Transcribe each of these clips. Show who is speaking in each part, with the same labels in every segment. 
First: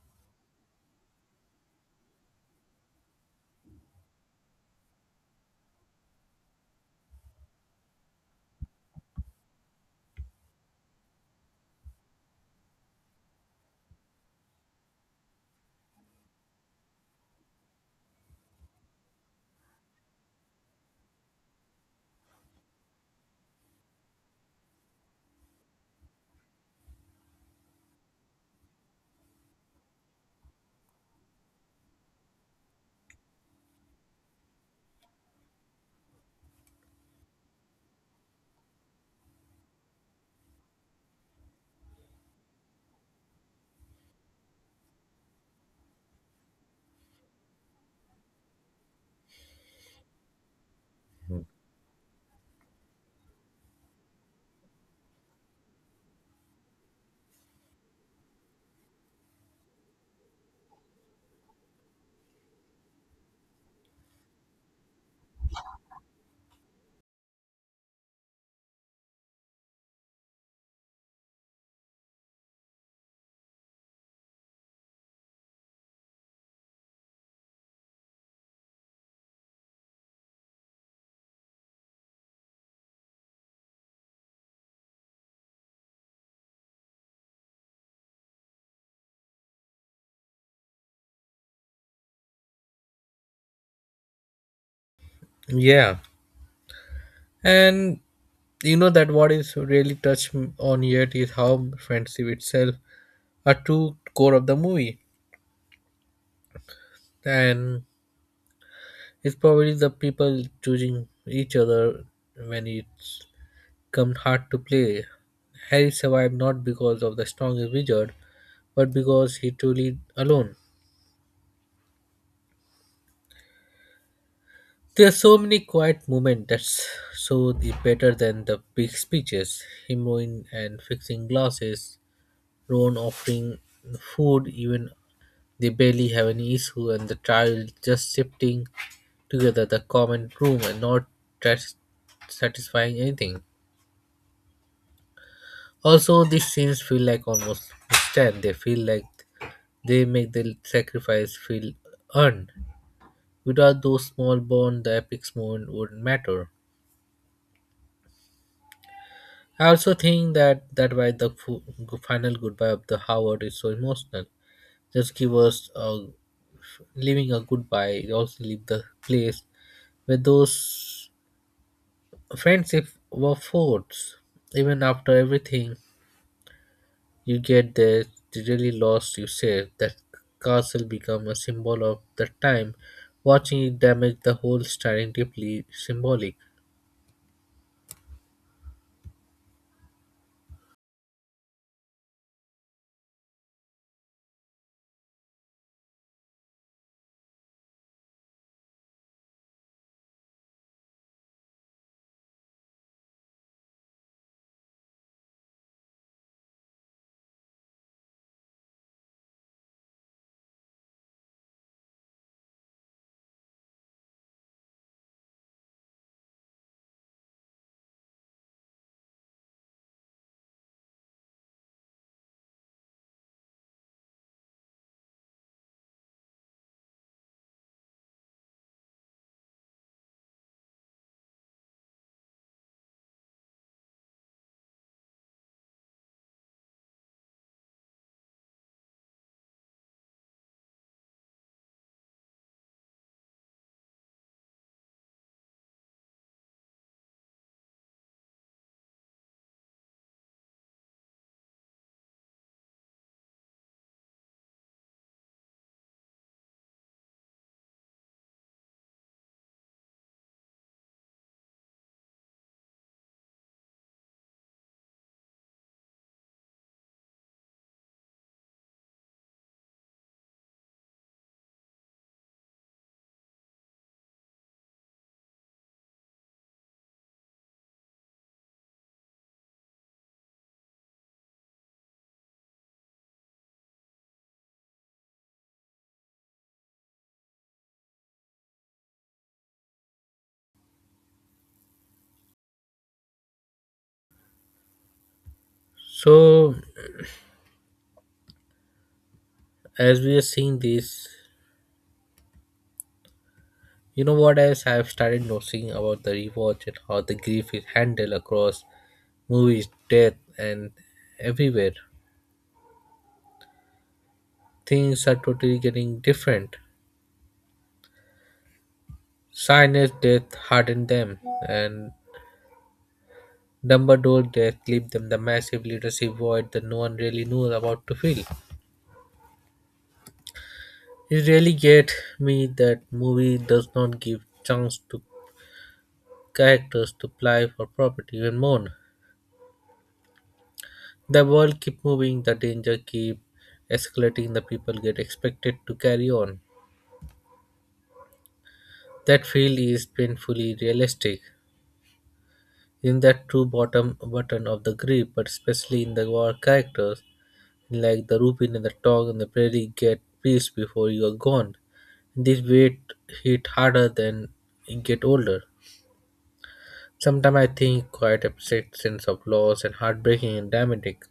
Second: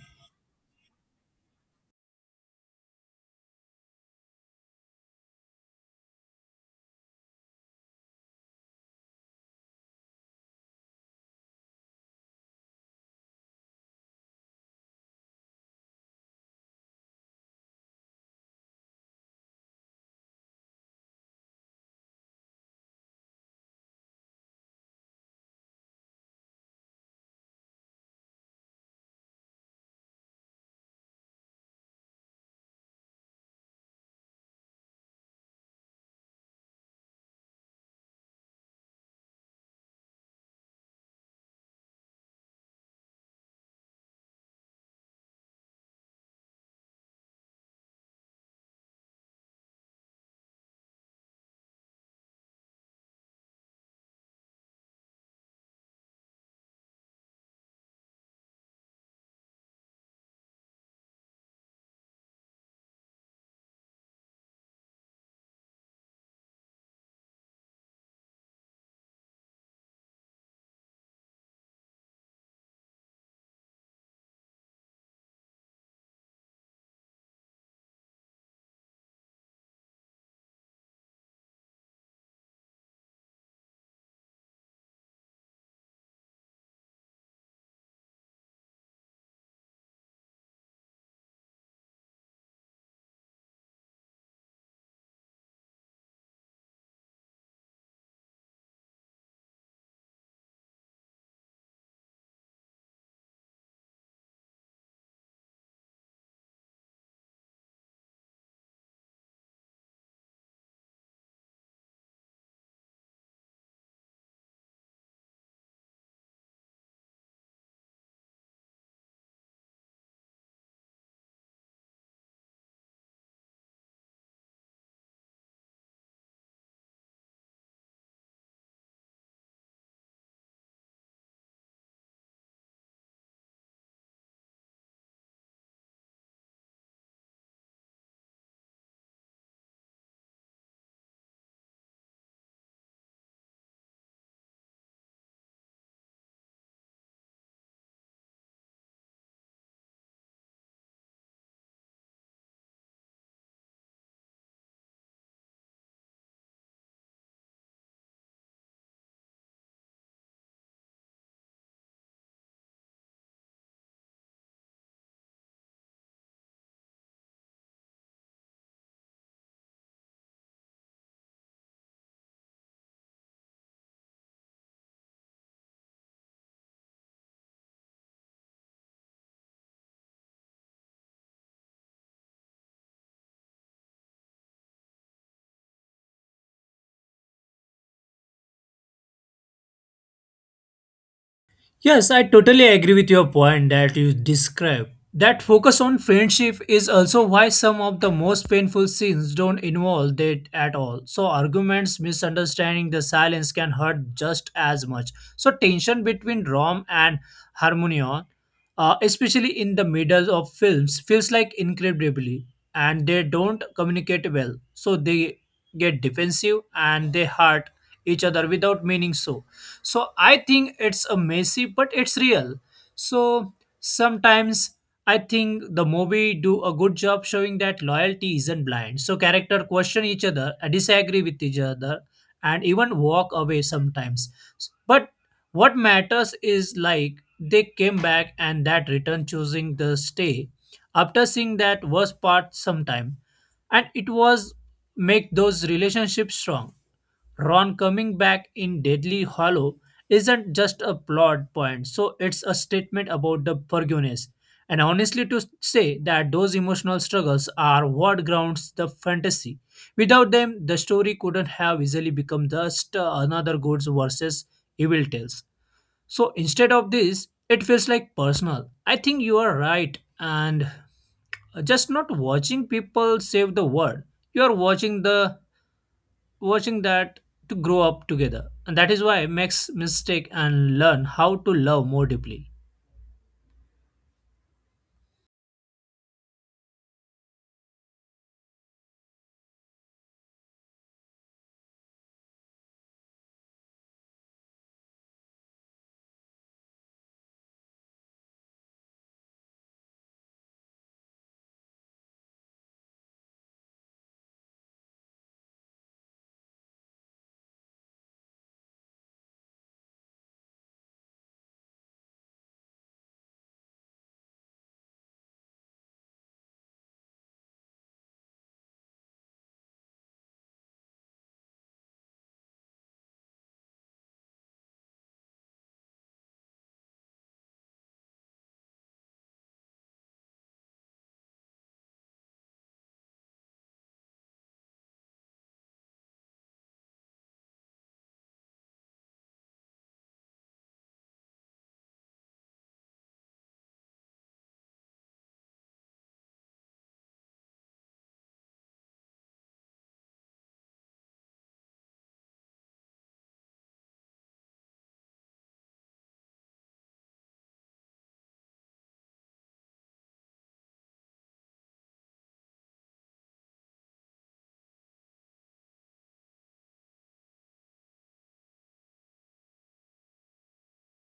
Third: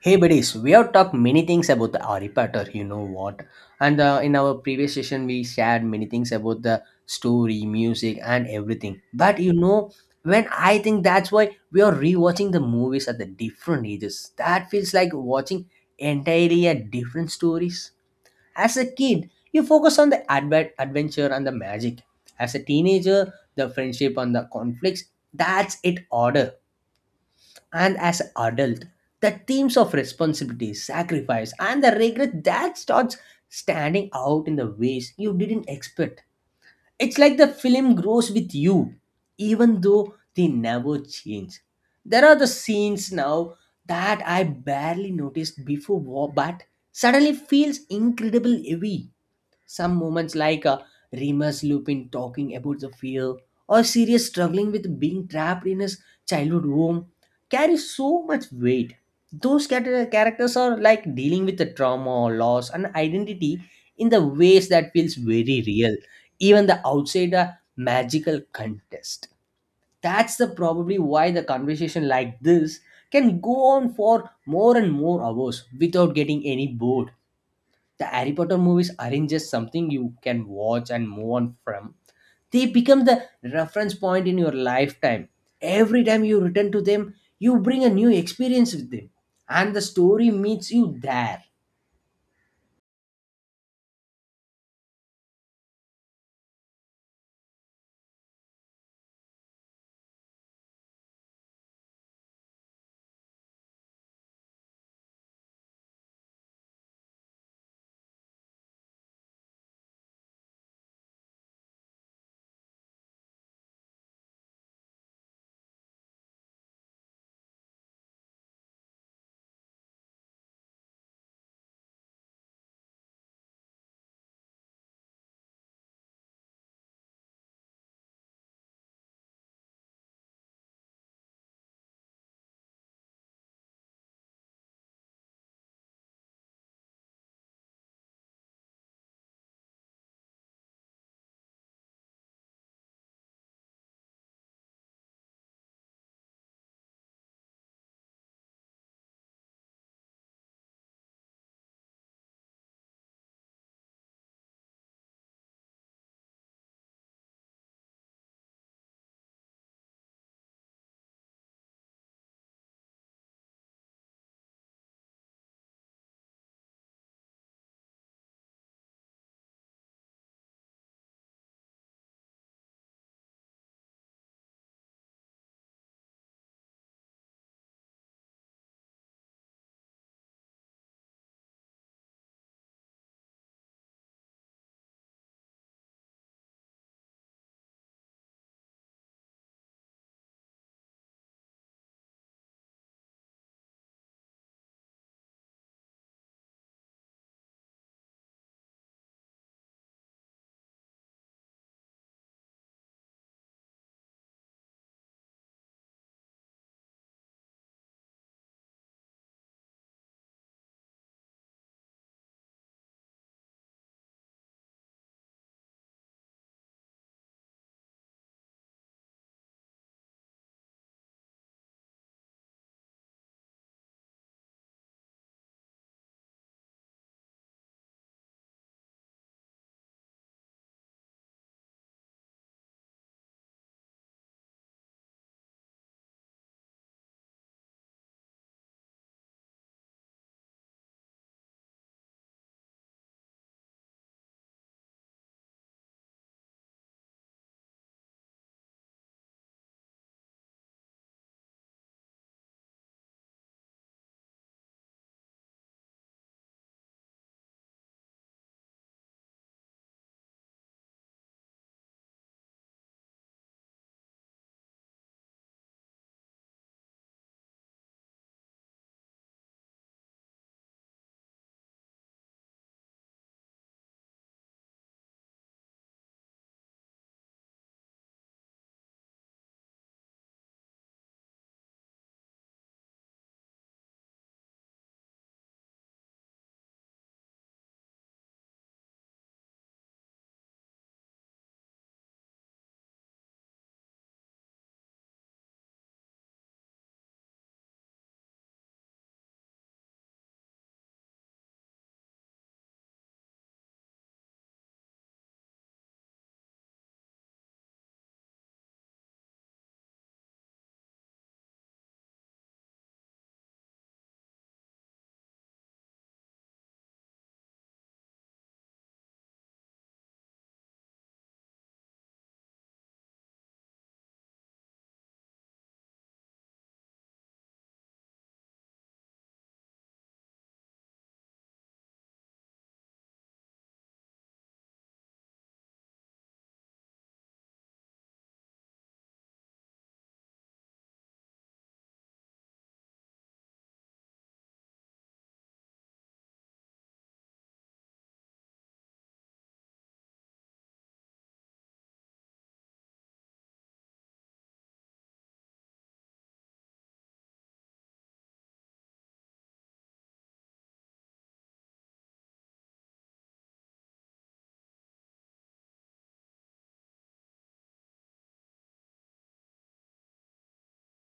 Speaker 1: Hey buddies, we have talked many things about the Harry Potter, you know what? And In our previous session, we shared many things about the story, music, and everything. But you know, when I think that's why we are rewatching the movies at the different ages, that feels like watching entirely a different stories. As a kid, you focus on the adventure and the magic. As a teenager, the friendship and the conflicts. That's it order and as an adult, the themes of responsibility, sacrifice, and the regret that starts standing out in the ways you didn't expect. It's like the film grows with you, even though they never change. There are the scenes now that I barely noticed before, but suddenly feels incredible heavy some moments, like Remus Lupin talking about the fear, or Sirius struggling with being trapped in his childhood home, carry so much weight. Those characters are like dealing with the trauma, loss, and identity in the ways that feels very real, even the outsider magical contest. That's the probably why the conversation like this can go on for more and more hours without getting any bored the Harry Potter movies aren't just something you can watch and move on from. They become the reference point in your lifetime. Every time you return to them, you bring a new experience with them, and the story meets you there.
Speaker 2: Yeah, and that what is really touched on yet is how friendship itself a true core of the movie, and it's probably the people choosing each other when it's come hard to play. Harry survived not because of the strongest wizard, but because he truly alone. There are so many quiet moments that's so the better than the big speeches. Him rowing and fixing glasses, Ron offering food even they barely have any issue and the trio just shifting together the common room and not tras- satisfying anything. Also, these scenes feel like almost stand. They feel like they make the sacrifice feel earned. Without those small bonds, the epic moment wouldn't matter. I also think that why the final goodbye of the Howard is so emotional. Just give us a, leaving a goodbye. It also leave the place where those friendship were forts. Even after everything you get there, the really lost you save. That castle become a symbol of the time. Watching it damage the whole styling deeply symbolic.
Speaker 3: Yes, I totally agree with your point that you describe. That focus on friendship is also why some of the most painful scenes don't involve it at all. So arguments, misunderstanding, the silence can hurt just as much. So tension between Rom and Harmonion, especially in the middle of films, feels like incredibly, and they don't communicate well. So they get defensive and they hurt each other without meaning so I think it's a messy but it's real. So sometimes I think the movie do a good job showing that loyalty isn't blind. So character question each other, disagree with each other and even walk away sometimes, but what matters is like they came back, and that return choosing the stay after seeing that worst part sometime, and it was make those relationships strong. Ron coming back in Deadly Hollow isn't just a plot point, so it's a statement about the forgiveness. And honestly, to say that those emotional struggles are what grounds the fantasy. Without them, the story couldn't have easily become just another goods versus evil tales. So instead of this, it feels like personal. I think you are right, and just not watching people save the world. You are watching the watching that to grow up together. And that is why makes mistake and learn how to love more deeply.
Speaker 2: So as we are seeing this, you know what else I've started noticing about the rewatch and how the grief is handled across movies, death and everywhere. Things are totally getting different. Silence death hardened them and Dumbledore there gave them the massive leadership void that no one really knows about to fill. It really gets me that movie does not give chance to characters to apply for property even more. The world keep moving, the danger keep escalating, the people get expected to carry on. That feel is painfully realistic. In that true bottom button of the grip, but especially in the war characters, like the rupin and the dog and the prairie get peace before you are gone. This weight hit harder than you get older. Sometimes I think quite upset sense of loss and heartbreaking and dramatic.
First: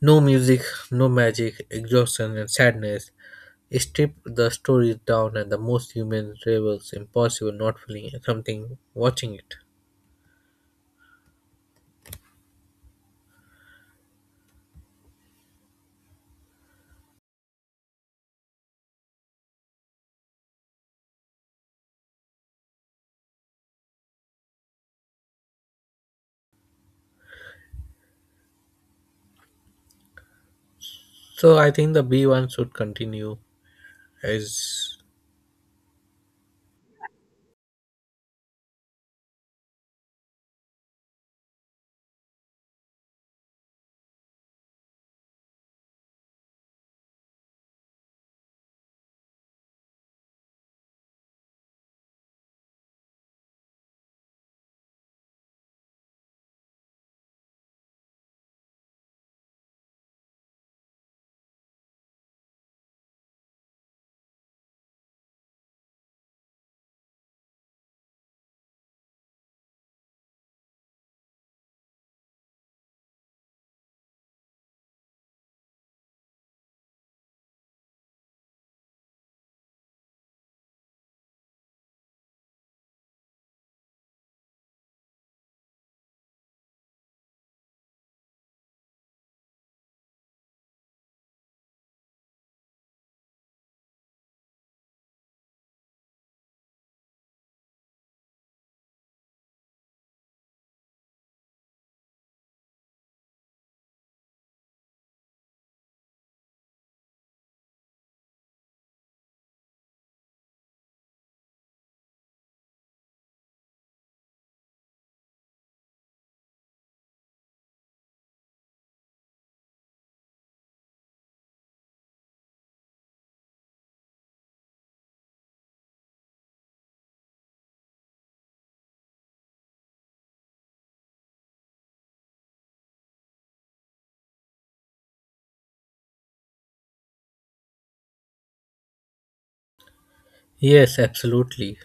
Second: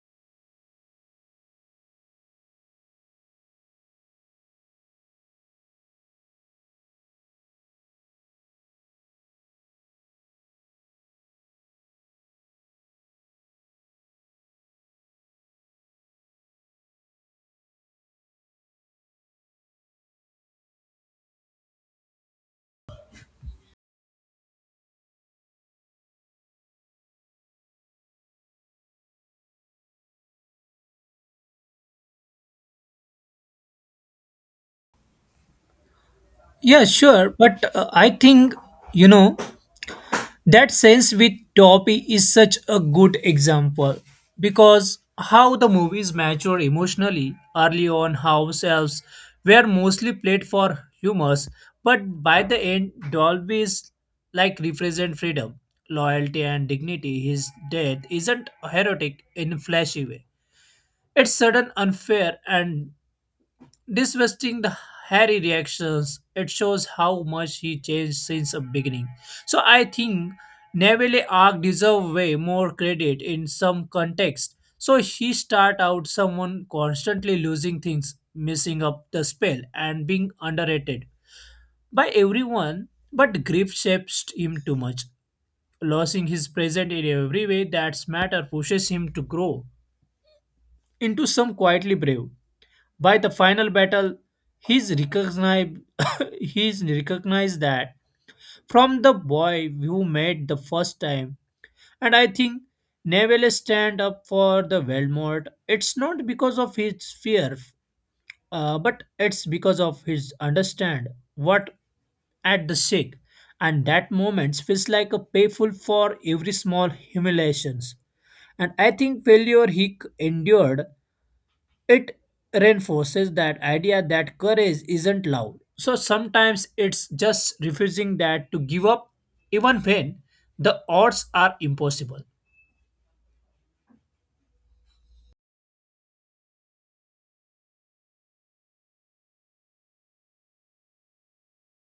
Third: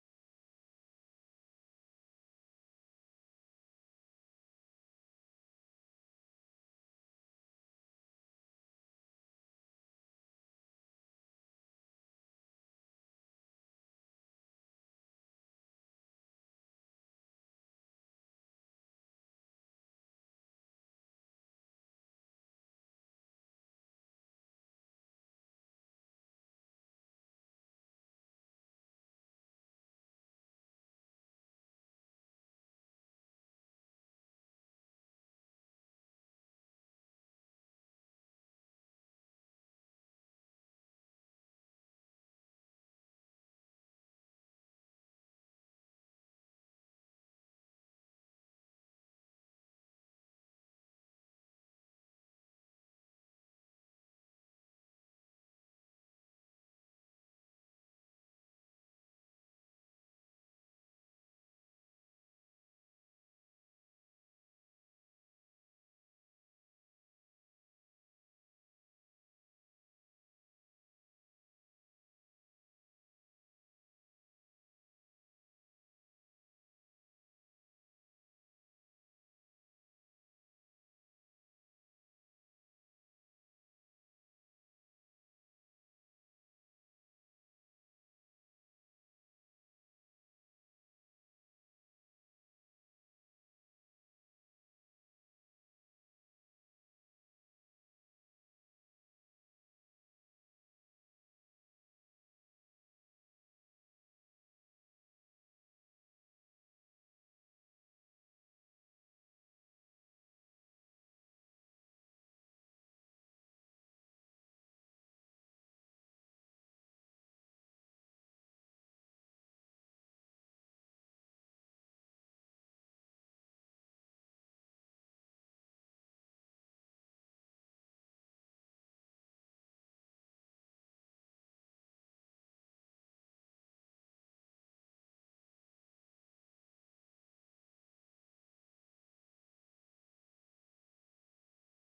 Speaker 2: No music, no magic, exhaustion and sadness. Strip the stories down and the most human rebels impossible not feeling something watching it. So I think the B1 should continue as
Speaker 3: Yeah, sure. But I think, you know, that sense with Toppy is such a good example because how the movies mature emotionally early on, how selves were mostly played for humors, but by the end, Dolby's like represent freedom, loyalty, and dignity. His death isn't heroic in a flashy way. It's sudden, unfair, and disgusting the Harry reactions. It shows how much he changed since the beginning. So I think Neville Arc deserve way more credit in some context. So he start out someone constantly losing things, missing up the spell, and being underrated by everyone. But grief shapes him too much. Losing his present in every way that's matter pushes him to grow into some quietly brave. By the final battle, he's recognized, he's recognized that from the boy you met the first time. And I think Neville stand up for the Voldemort. It's not because of his fear, but it's because of his understand what at the sick. And that moment feels like a payful for every small humiliations. And I think failure endured it reinforces that idea that courage isn't loud. So sometimes it's just refusing that to give up even when the odds are impossible.
Speaker 2: yes, absolutely.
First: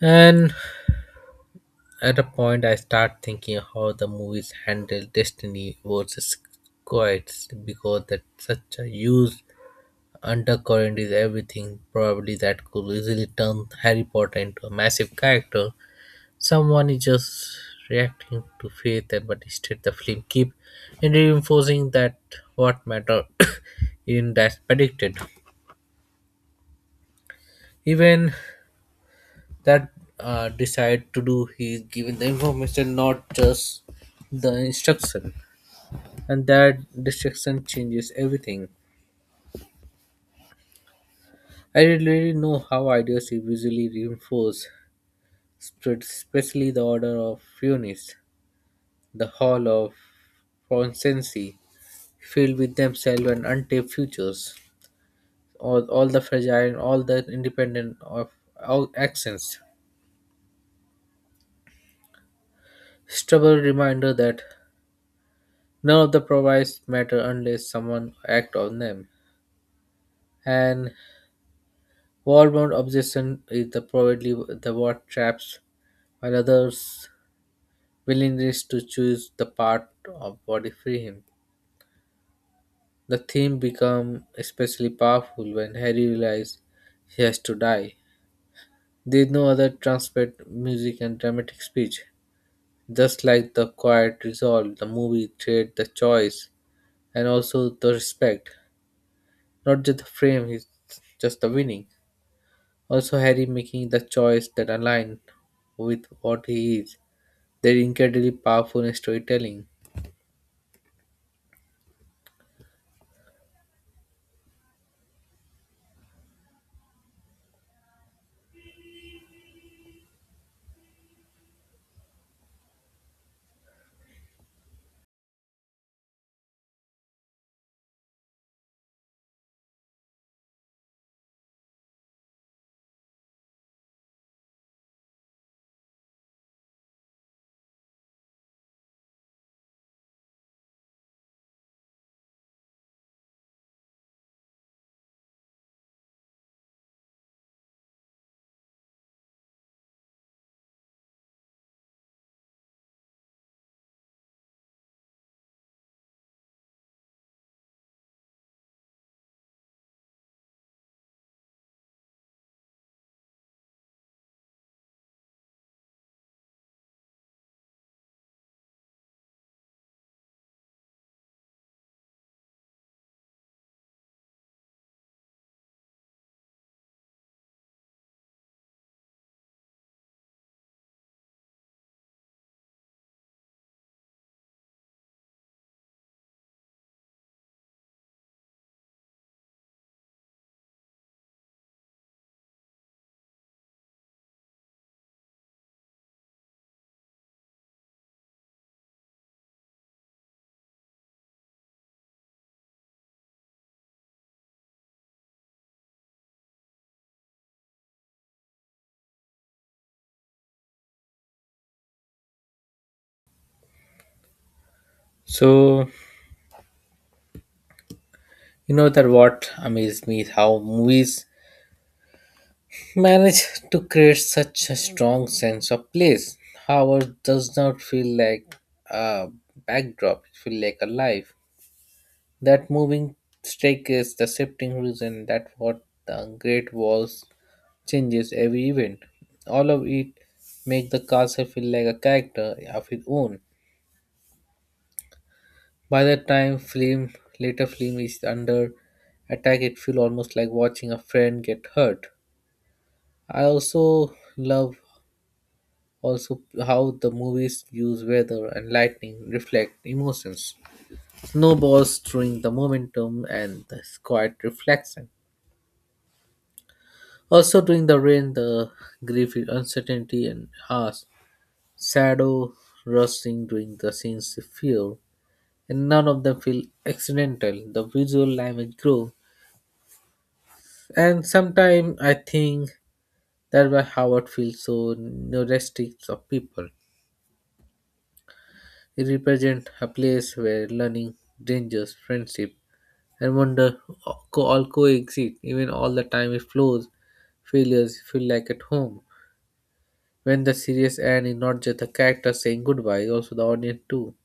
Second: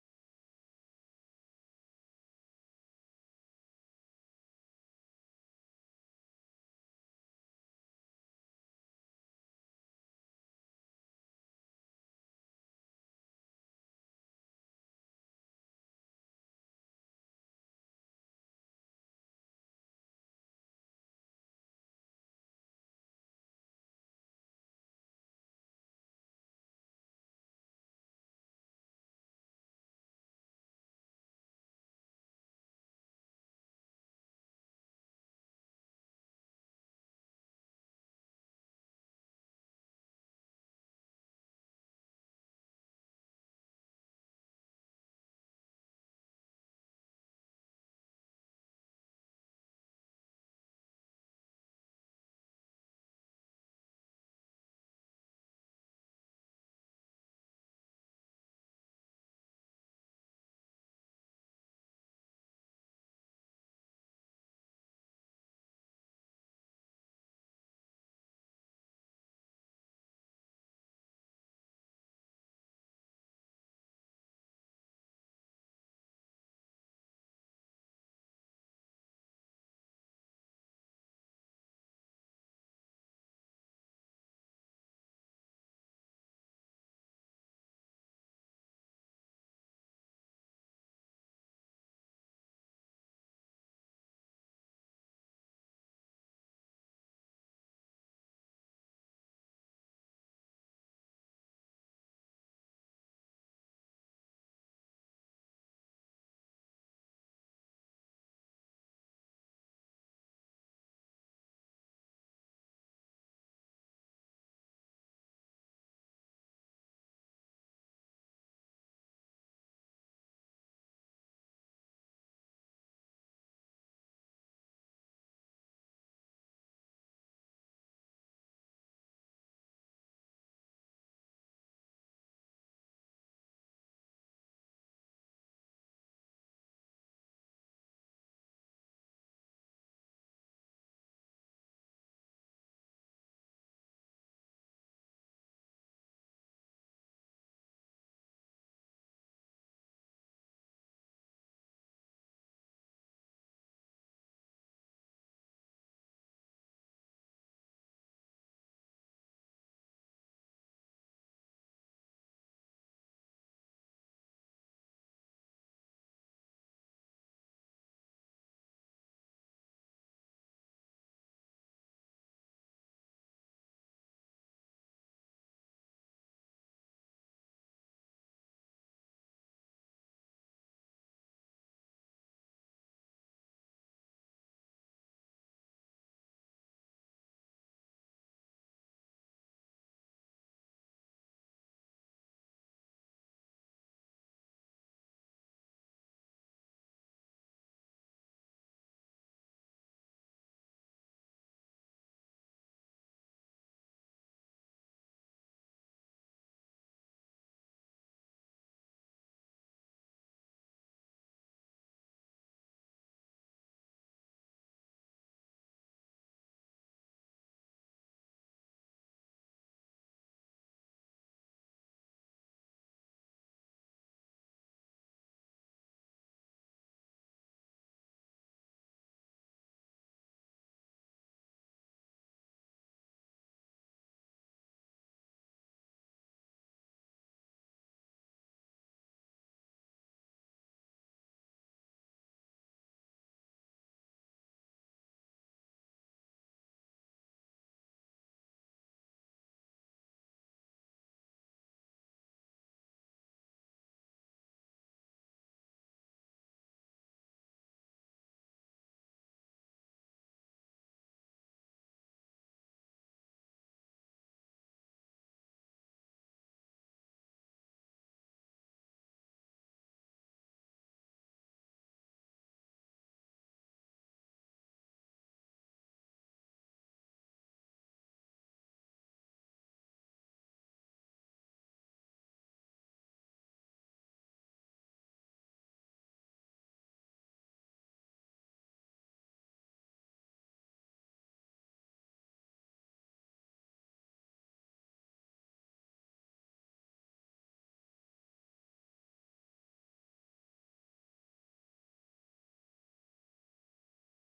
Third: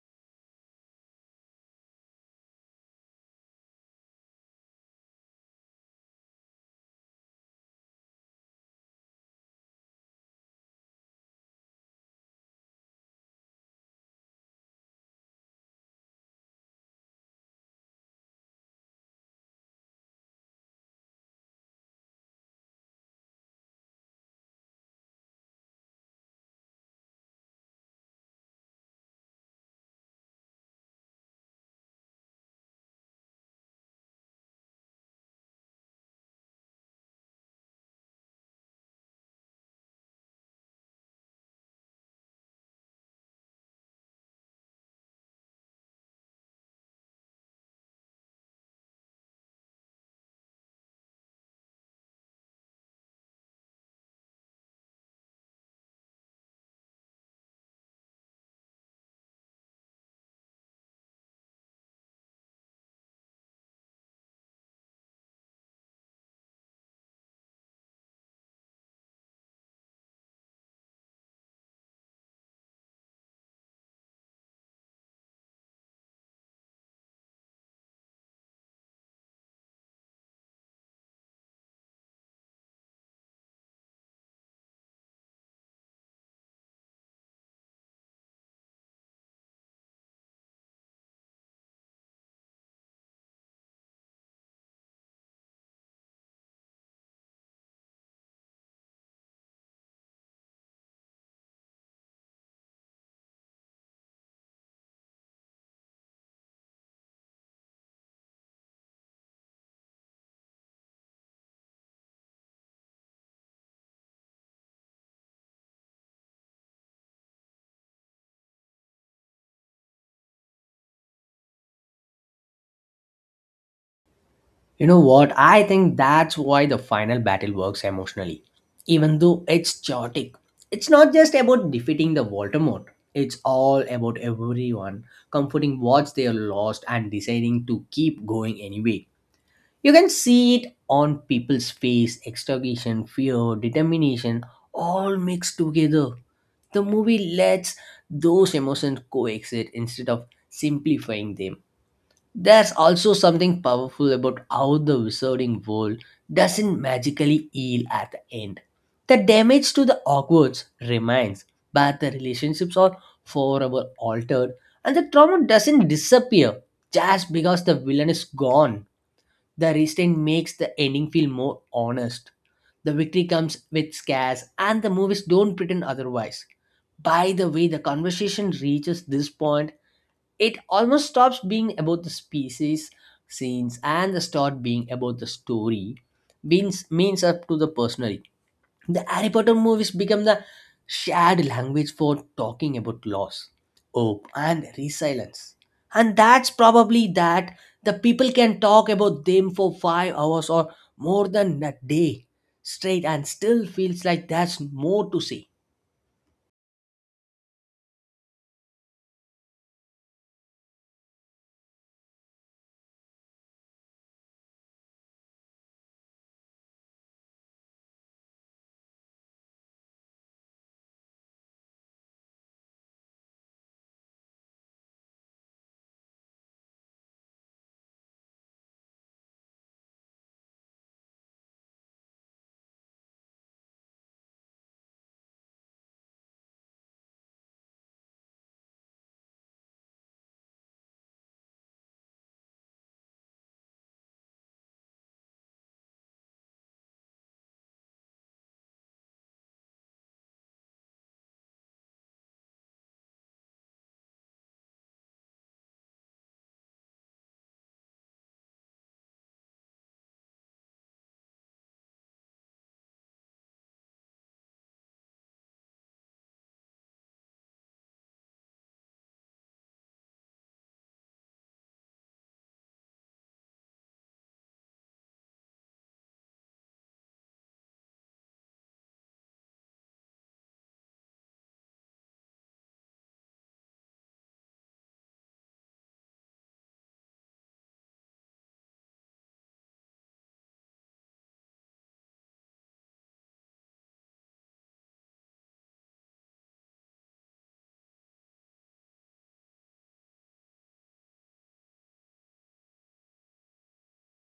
Speaker 2: And at a point, I start thinking how the movies handle destiny versus quits because that such a huge undercurrent is everything. Probably that could easily turn Harry Potter into a massive character. Someone is just reacting to fate, but instead the film keep in reinforcing that what matter in that predicted. Even that decide to do, he is given the information, not just the instruction. And that distraction changes everything. I didn't really know how ideas visually reinforce, spread, especially the order of Funis, the hall of Fonsensi, filled with themselves and untapped futures, all the fragile and all the independent of all actions. Stubborn reminder that none of the provides matter unless someone act on them. And war bound obsession is the probably the what traps while others willingness to choose the part of body free him. The theme become especially powerful when Harry realizes he has to die. There is no other transparent music and dramatic speech. Just like the quiet resolve, the movie trade the choice and also the respect. Not just the frame, he's just the winning. Also Harry making the choice that align with what he is. They're incredibly powerful in storytelling.
Speaker 1: You know what? I think that's why the final battle works emotionally. Even though it's chaotic, it's not just about defeating the Voldemort. It's all about everyone comforting what they are lost and deciding to keep going anyway. You can see it on people's face, extraction, fear, determination, all mixed together. The movie lets those emotions coexist instead of simplifying them. There's also something powerful about how the wizarding world doesn't magically heal at the end. The damage to the Hogwarts remains, but the relationships are forever altered, and the trauma doesn't disappear just because the villain is gone. The restraint makes the ending feel more honest. The victory comes with scares, and the movies don't pretend otherwise. By the way, the conversation reaches this point, it almost stops being about the species, scenes, and the start being about the story, means up to the personal. The Harry Potter movies become the shared language for talking about loss, hope, and resilience. And that's probably that the people can talk about them for 5 hours or more than a day straight and still feels like there's more to say.
Speaker 2: So you know that what amazed me is how movies manage to create such a strong sense of place. Howard does not feel like a backdrop; it feels like a life. That moving staircase, the shifting horizon, that what the great walls changes every event. All of it make the castle feel like a character of its own. By the time film later film is under attack, it feels almost like watching a friend get hurt. I also love also how the movies use weather and lightning reflect emotions. Snowballs during the momentum and the quiet reflection. Also during the rain, the grief, uncertainty, and harsh shadow rushing during the scenes of fear, and none of them feel accidental. The visual language grows, and sometimes I think that's why Howard feels so nostalgic of people. It represents a place where learning, dangers, friendship, and wonder all coexist. Even all the time it flows, failures feel like at home. When the series ends, it's not just the character saying goodbye, it's also the audience too.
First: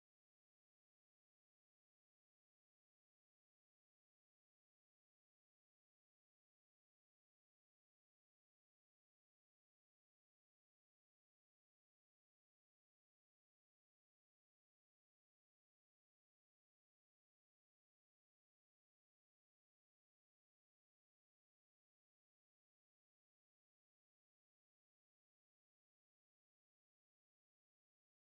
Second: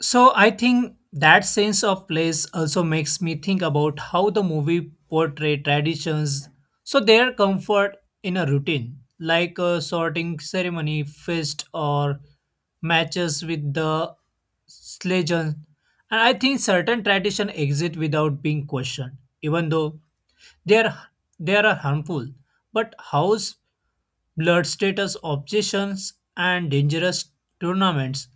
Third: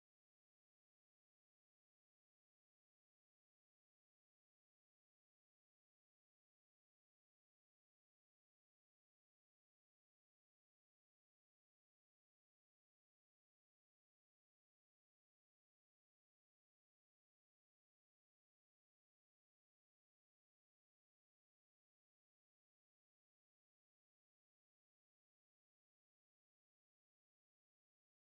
Speaker 3: So I think that sense of place also makes me think about how the movie portray traditions. So their comfort in a routine, like a sorting ceremony, feast, or matches with the legend. And I think certain tradition exist without being questioned, even though they are they are harmful, but house blood status obsessions and dangerous tournaments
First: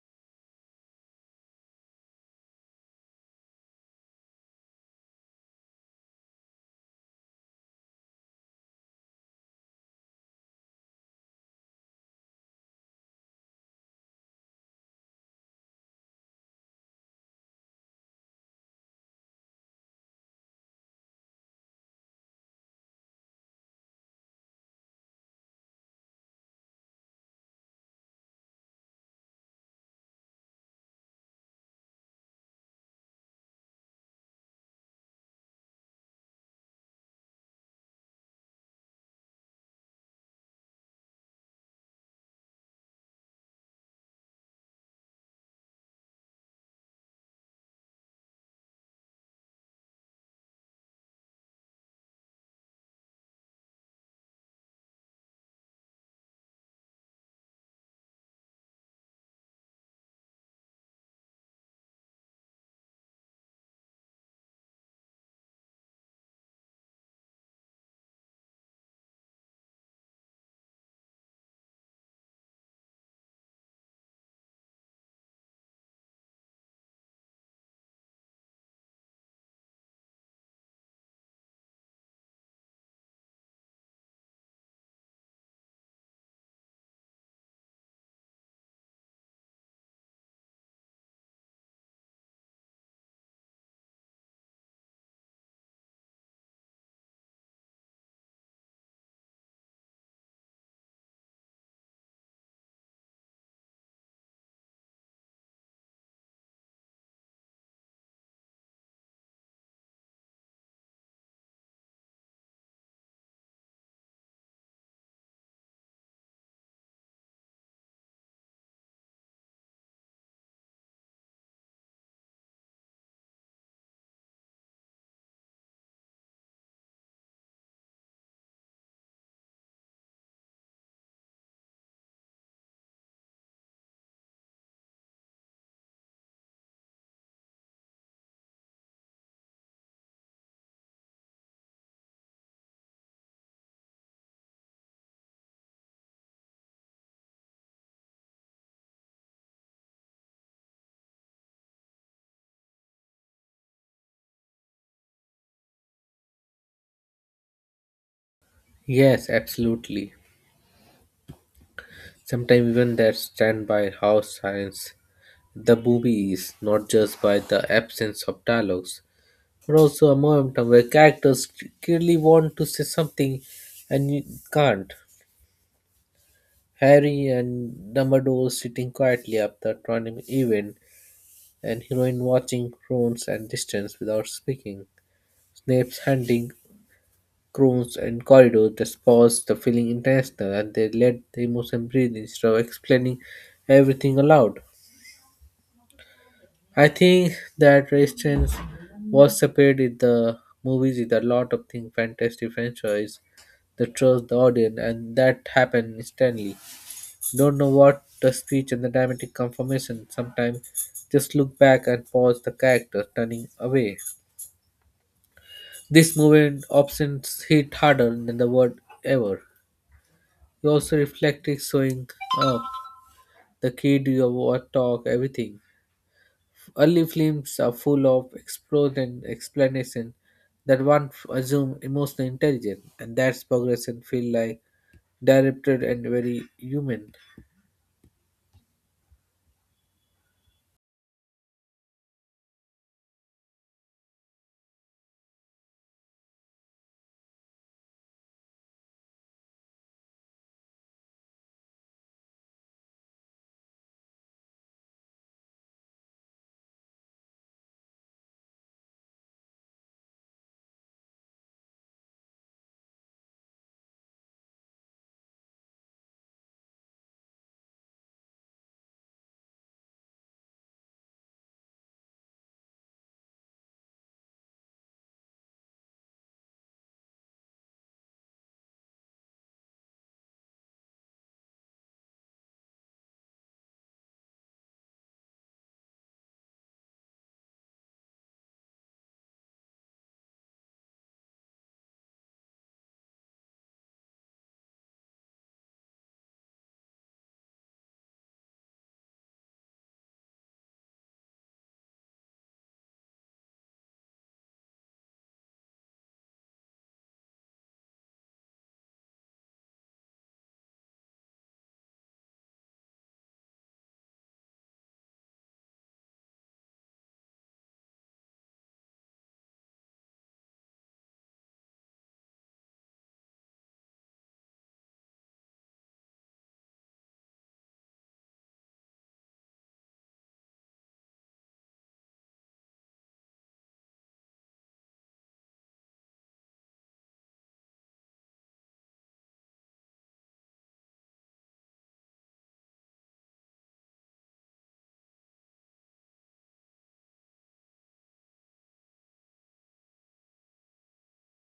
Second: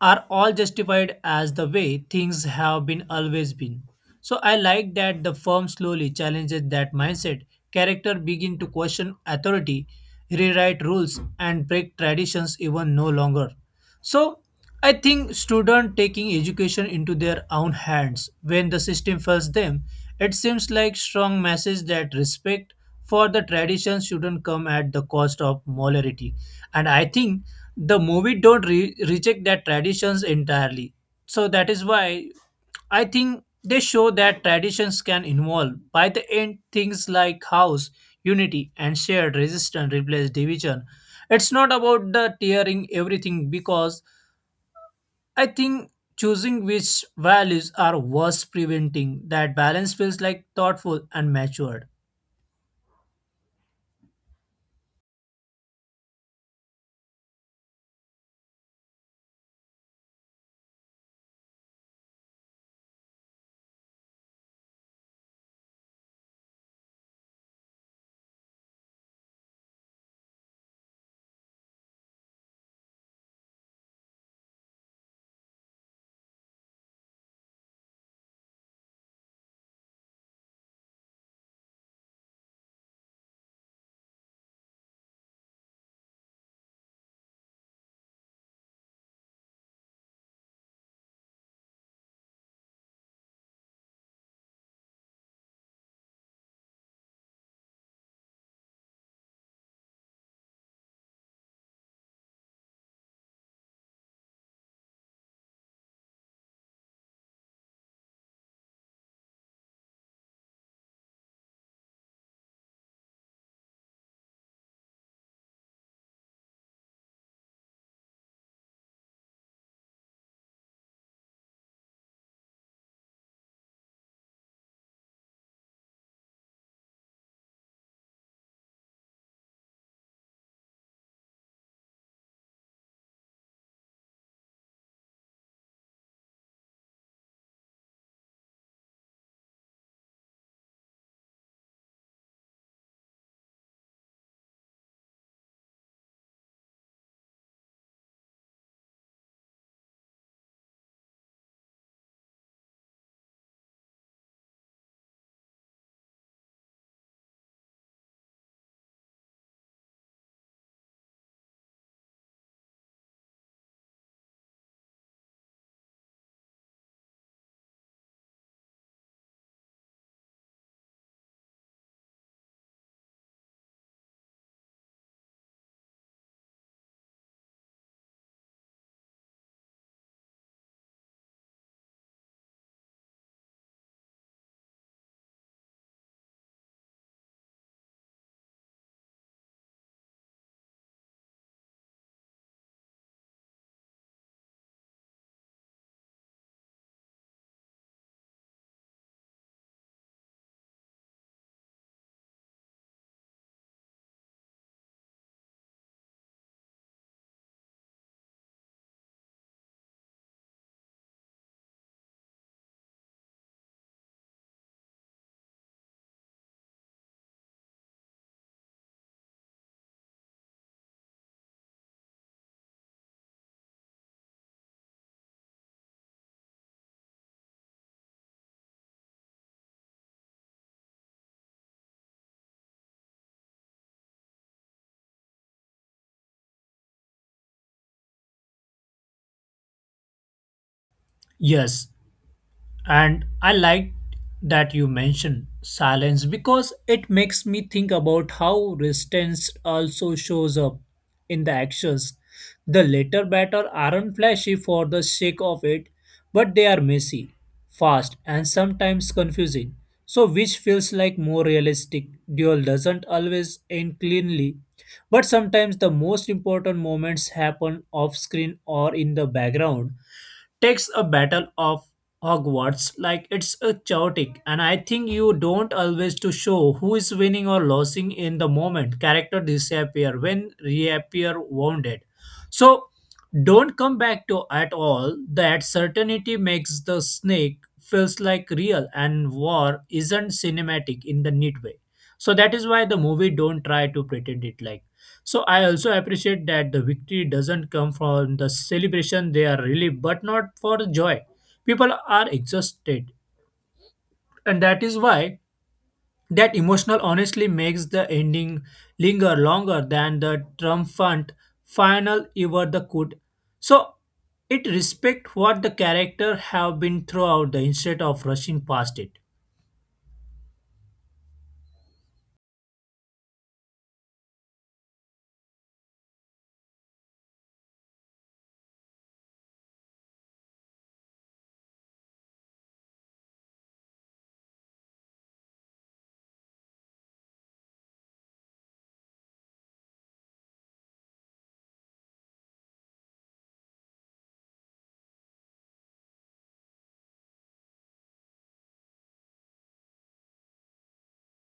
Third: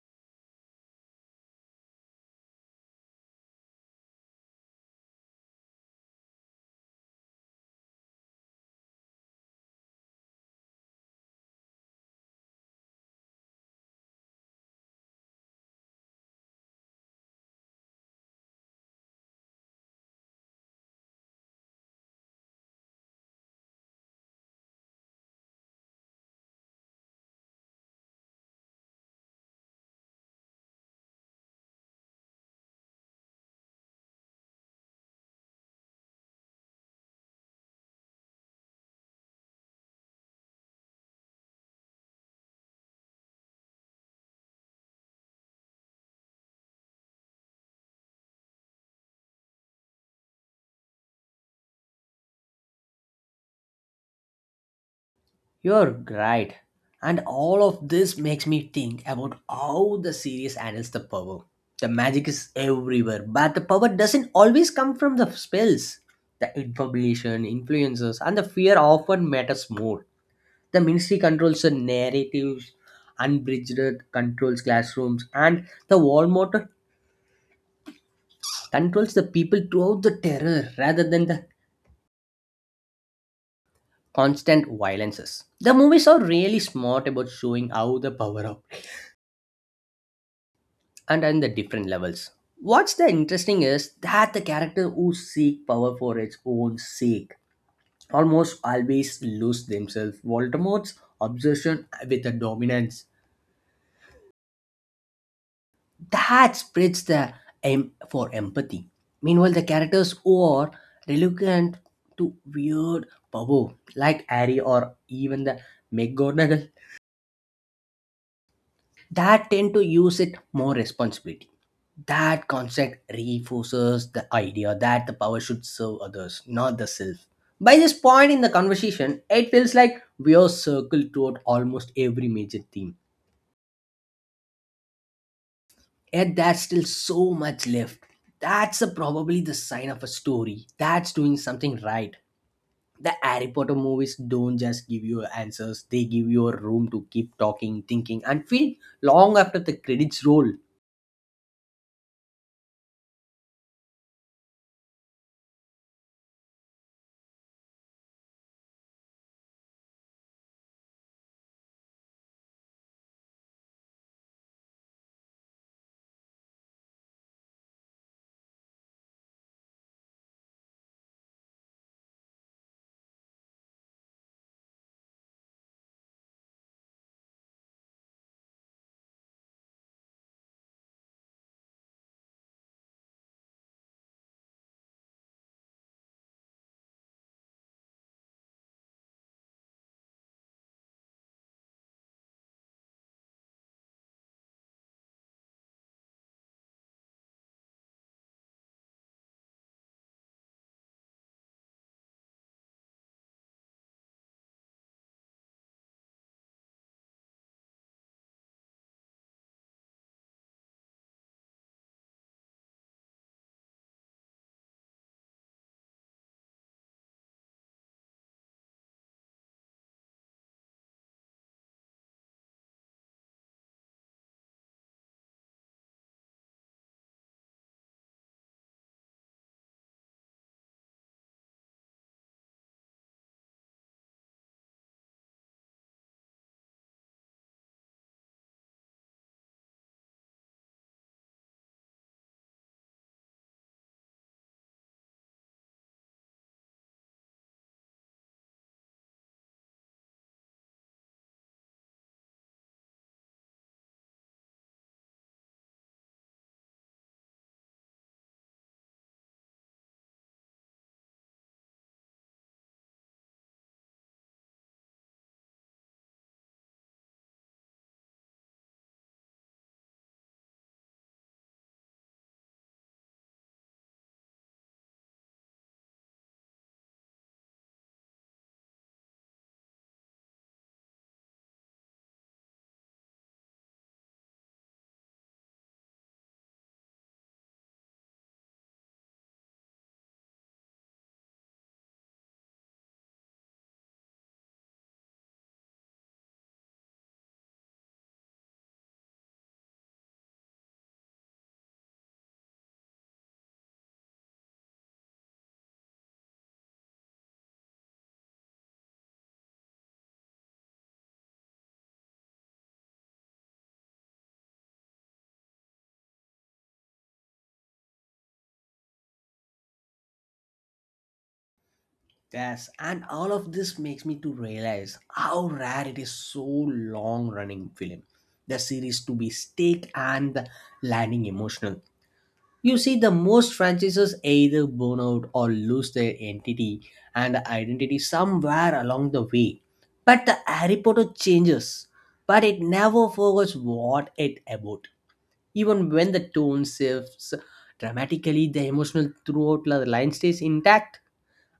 Speaker 3: are all justified as the way things have been always been. So I like that the firm slowly challenges that mindset. Character begin to question authority, rewrite rules, and break traditions even no longer. So I think students taking education into their own hands when the system fails them, it seems like strong message that respect for the tradition shouldn't come at the cost of morality. And I think the movie don't reject that traditions entirely. So that is why I think they show that traditions can involve by the end things like house, unity, and shared resistance replace division. It's not about the tearing everything because I think choosing which values are worth preventing that balance feels like thoughtful and matured.
Speaker 1: You're right. And all of this makes me think about how the series handles the power. The magic is everywhere, but the power doesn't always come from the spells. The information, influences, and the fear often matters more. The ministry controls the narratives, unbridged controls classrooms, and the Walmart controls the people throughout the terror rather than the constant violences. The movies are really smart about showing how the power of and in the different levels. What's the interesting is that the character who seek power for its own sake almost always lose themselves. Voldemort's obsession with the dominance that spreads the aim for empathy. Meanwhile, the characters who are reluctant to weird power, like Harry or even the McGonagall, that tend to use it more responsibility. That concept reinforces the idea that the power should serve others, not the self. By this point in the conversation, it feels like we are circled throughout almost every major theme. Yet there's still so much left. That's a, probably the sign of a story that's doing something right. The Harry Potter movies don't just give you answers, they give you a room to keep talking, thinking, and feeling long after the credits roll.
Speaker 2: Yes, absolutely. Sometimes even that stand by how science the movie is, not just by the absence of dialogues, but also a momentum where characters clearly want to say something and you can't. Harry and Dumbledore sitting quietly up the tournament event, and heroine watching Crones and distance without speaking. Snape's hunting Crones in corridors just paused the feeling intentional and they let the emotion breathe instead of explaining everything aloud. I think that resistance was separated in the movies with a lot of things fantastic franchise, the trust the audience and that happened instantly. Don't know what the speech and the dramatic conformation. Sometimes just look back and pause the character turning away. This movement often hit harder than the word ever. You also reflected showing up the kid you what talk everything. Early films are full of explosion and explanation that one assume emotional intelligence and that's progression feel like directed and very human.
Speaker 3: Yes, and I liked that you mentioned silence because it makes me think about how resistance also shows up in the actions. The later batter aren't flashy for the sake of it, but they are messy, fast, and sometimes confusing. So, which feels like more realistic? Duel doesn't always end cleanly, but sometimes the most important moments happen off screen or in the background takes a battle of Hogwarts like it's a chaotic and I think you don't always to show who is winning or losing in the moment. Character disappear when reappear wounded. So don't come back to at all. That certainty makes the snake feels like real and war isn't cinematic in the neat way. So that is why the movie don't try to pretend it like. So I also appreciate that the victory doesn't come from the celebration, they are relieved, but not for joy. People are exhausted, and that is why that emotional honestly makes the ending linger longer than the triumphant final ever the could. So it respect what the character have been throughout the instead of rushing past it.
Speaker 1: Yes, and all of this makes me to realize how rare it is so long running film. The series to be stake and the landing emotional. You see, the most franchises either burn out or lose their entity and identity somewhere along the way. But the Harry Potter changes, but it never forgets what it about. Even when the tone shifts dramatically, the emotional throughout the line stays intact.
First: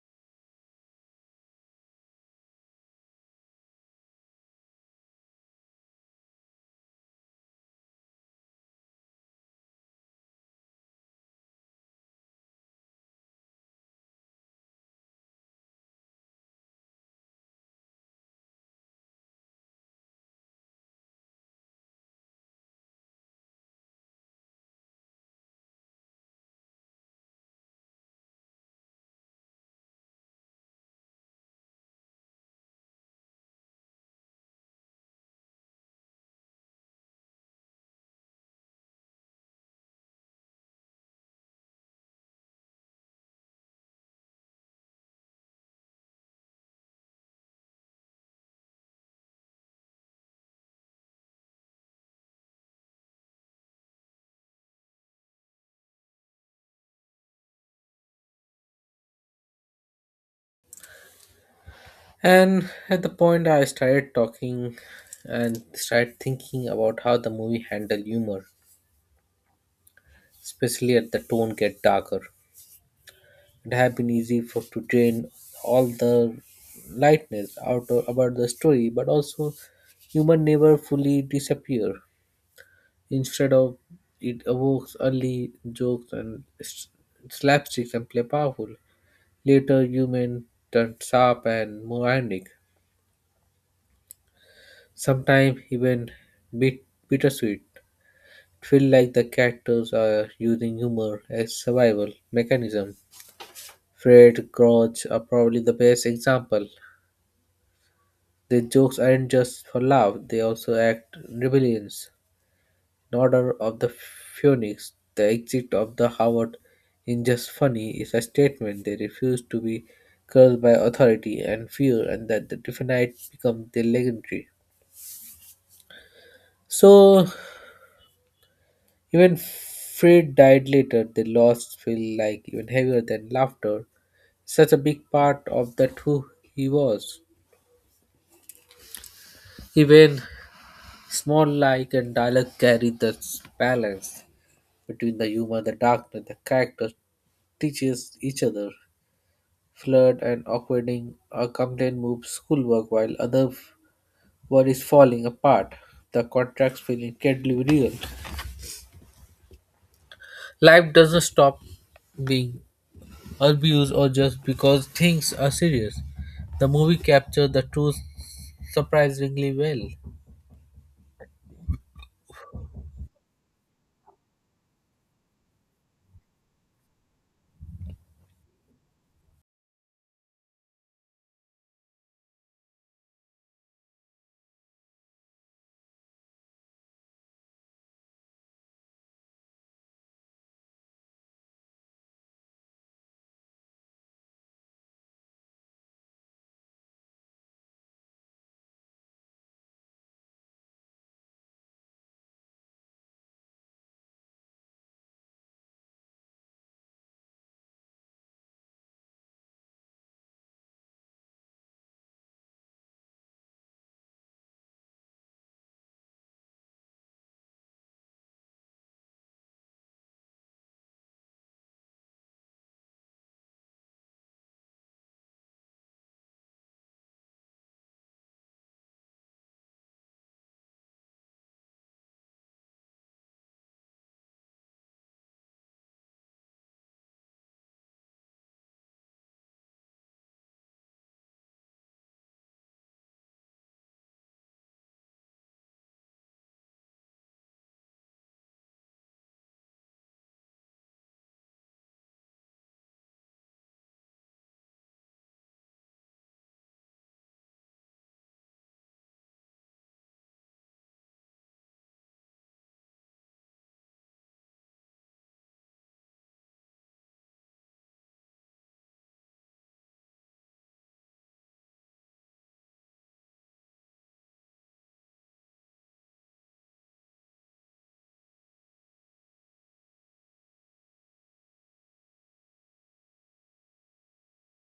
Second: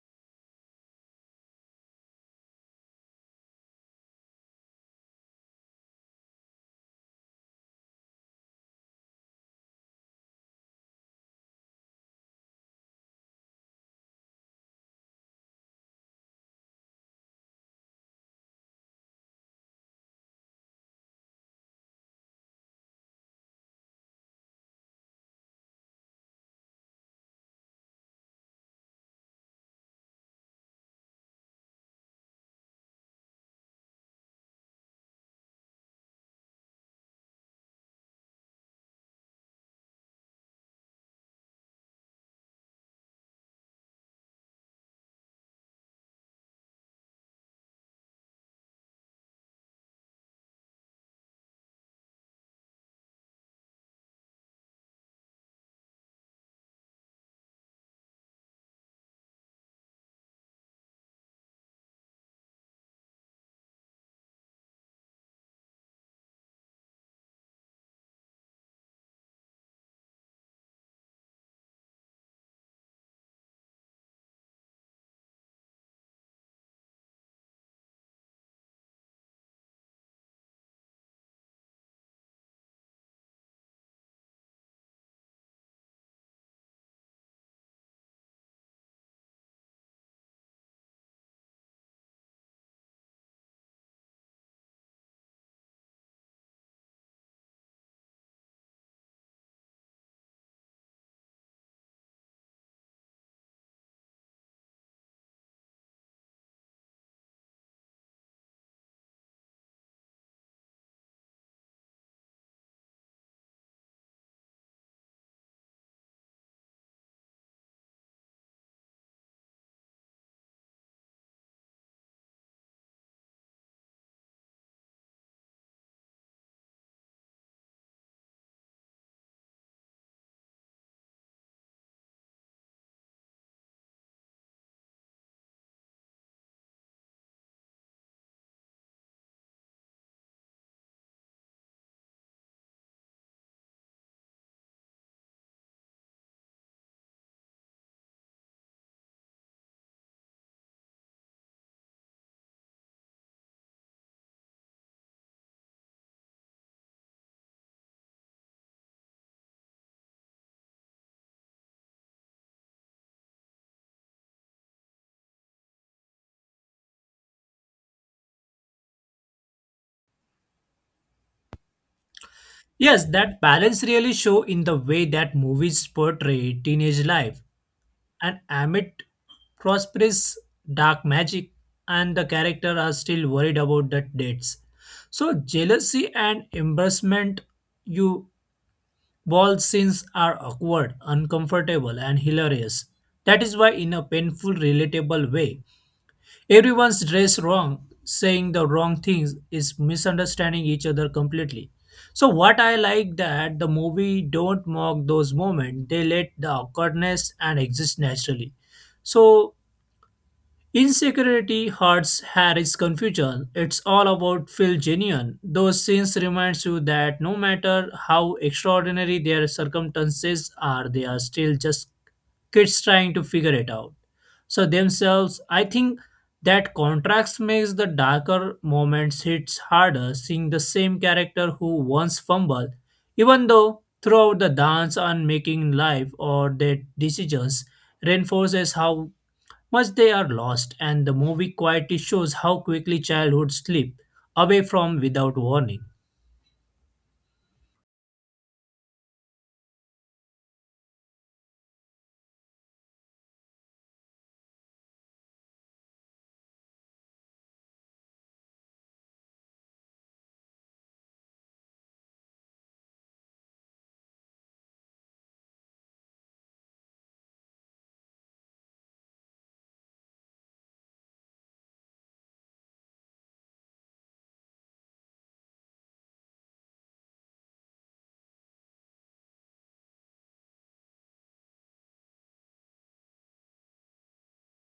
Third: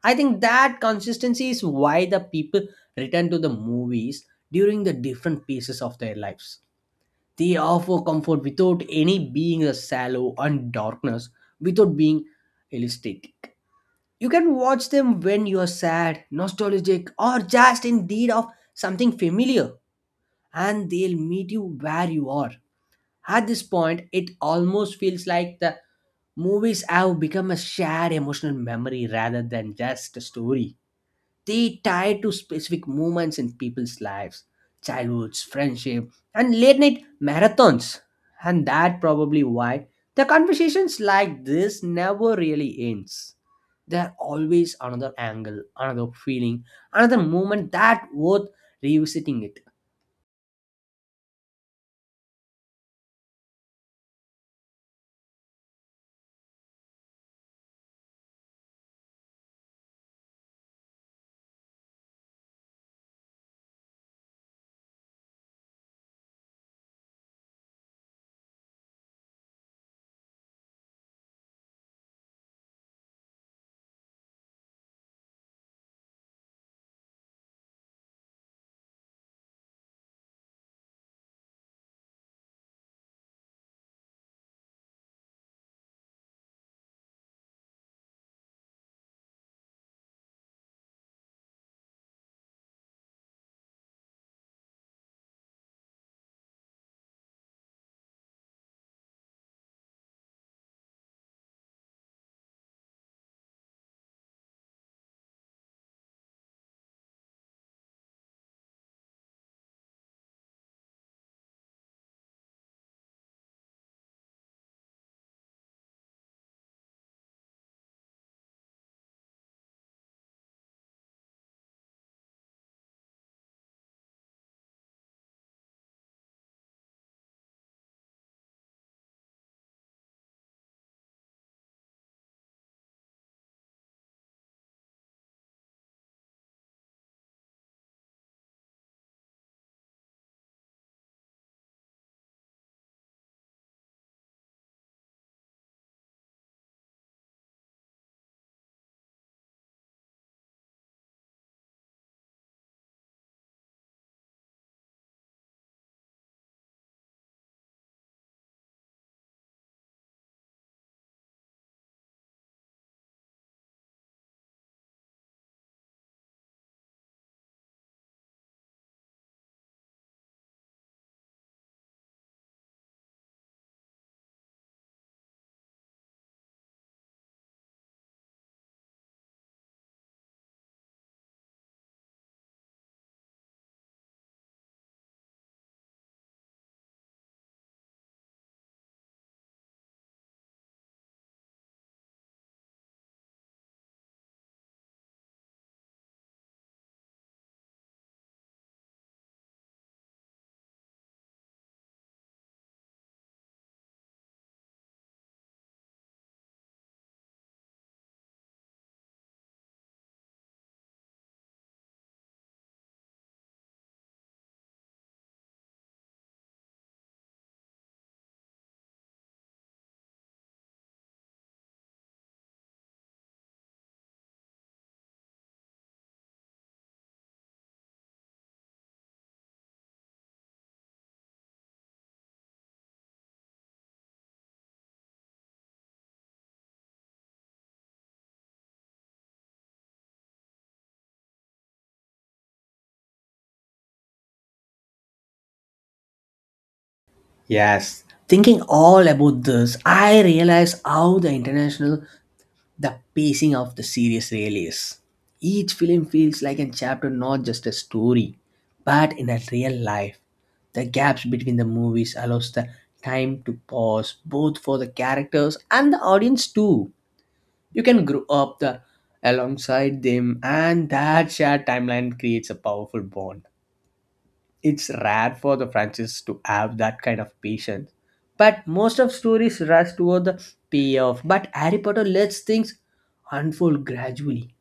Speaker 1: I think that consistency is why the people return to the movies during the different phases of their lives. They offer comfort without any being a shallow and darkness, without being elastic. You can watch them when you are sad, nostalgic, or just in need of something familiar, and they'll meet you where you are. At this point, it almost feels like the movies have become a shared emotional memory rather than just a story. They tie to specific moments in people's lives, childhoods, friendship, and late night marathons. And that probably why the conversations like this never really ends. There are always another angle, another feeling, another moment that worth revisiting it.
Speaker 2: And at the point, I started talking and started thinking about how the movie handled humor, especially at the tone get darker. It had been easy for to drain all the lightness out of, about the story, but also humor never fully disappear. Instead of it evokes early jokes and slapsticks and play powerful. Later, human turned sharp and more ironic, sometimes even bit bittersweet. Feel like the characters are using humor as survival mechanism. Fred, Grouch are probably the best example. Their jokes aren't just for laugh; they also act rebellions. In Order of the Phoenix, the exit of the Howard in just funny is a statement. They refuse to be cursed by authority and fear, and that the definite becomes their legendary. So even Fred died later. The loss feel like even heavier than laughter such a big part of that who he was. Even small like and dialogue carry this balance between the humor, the darkness, the characters teaches each other. Flirt and awkwarding a complaint moves schoolwork while other word is falling apart. The contracts feel incredibly real. Life doesn't stop being abused or just because things are serious. The movie captured the truth surprisingly well.
Speaker 3: Yes, that balance really show in the way that movies portray teenage life and amid prosperous dark magic and the character are still worried about the dates, so jealousy and embarrassment, you, all scenes are awkward uncomfortable and hilarious. That is why in a painful relatable way everyone's dressed wrong, saying the wrong things is misunderstanding each other completely. So what I like that the movie don't mock those moments. They let the awkwardness and exist naturally. So insecurity hurts Harry's confusion. It's all about feel genuine. Those scenes reminds you that no matter how extraordinary their circumstances are, they are still just kids trying to figure it out. So themselves, I think that contrast makes the darker moments hits harder. Seeing the same character who once fumbled, even though throughout the dance on making life or their decisions, reinforces how much they are lost, and the movie quietly shows how quickly childhood slip away from without warning.
Speaker 1: Yes. Thinking all about this, I realize how the international the pacing of the series really is. Each film feels like a chapter, not just a story, but in a real life. The gaps between the movies allows the time to pause, both for the characters and the audience too. You can grow up the alongside them, and that shared timeline creates a powerful bond it's rare for the franchise to have that kind of patience. But most of stories rush toward the payoff. But Harry Potter lets things unfold gradually.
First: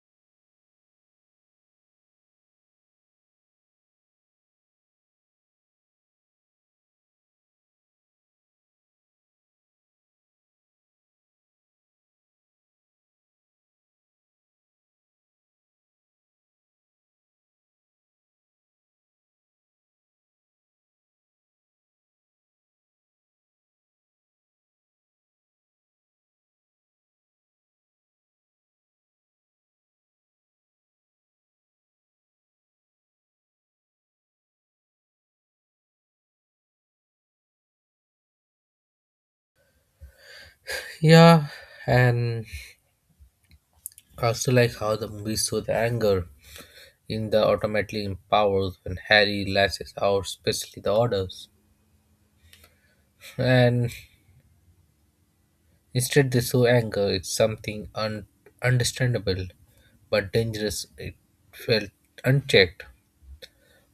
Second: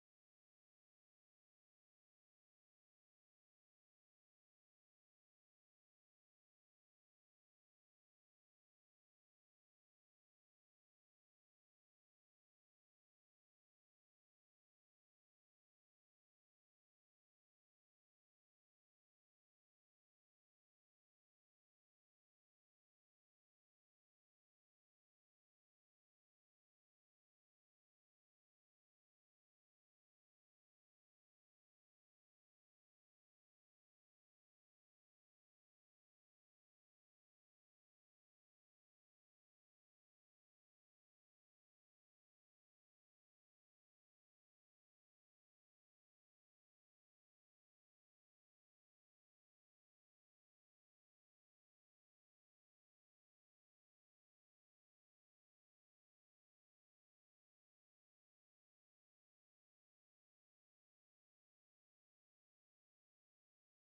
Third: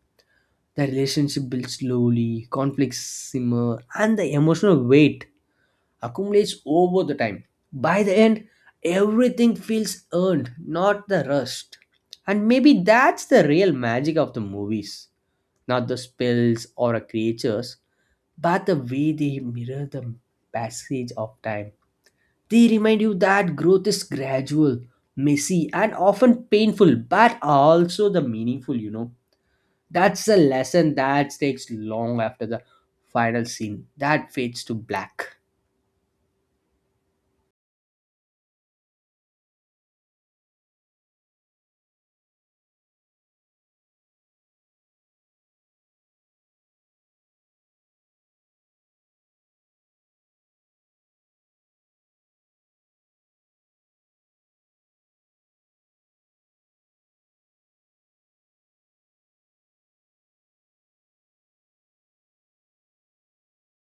Speaker 1: The relationship builds slowly, conflicts simmer, and the emotional weight accumulates over the time. By the end, everything feels earned, not the rushed. And maybe that's the real magic of the movies, not the spells or a creatures but the way they mirror the passage of time. They remind you that growth is gradual, messy, and often painful, but also the meaningful, you know. That's the lesson that takes long after the final scene that fades to black.
Speaker 2: Yeah, and I also like how the movie shows the anger in the automatically empowers when Harry lashes out, especially the orders. And instead, they show anger. It's something understandable but dangerous. It felt unchecked.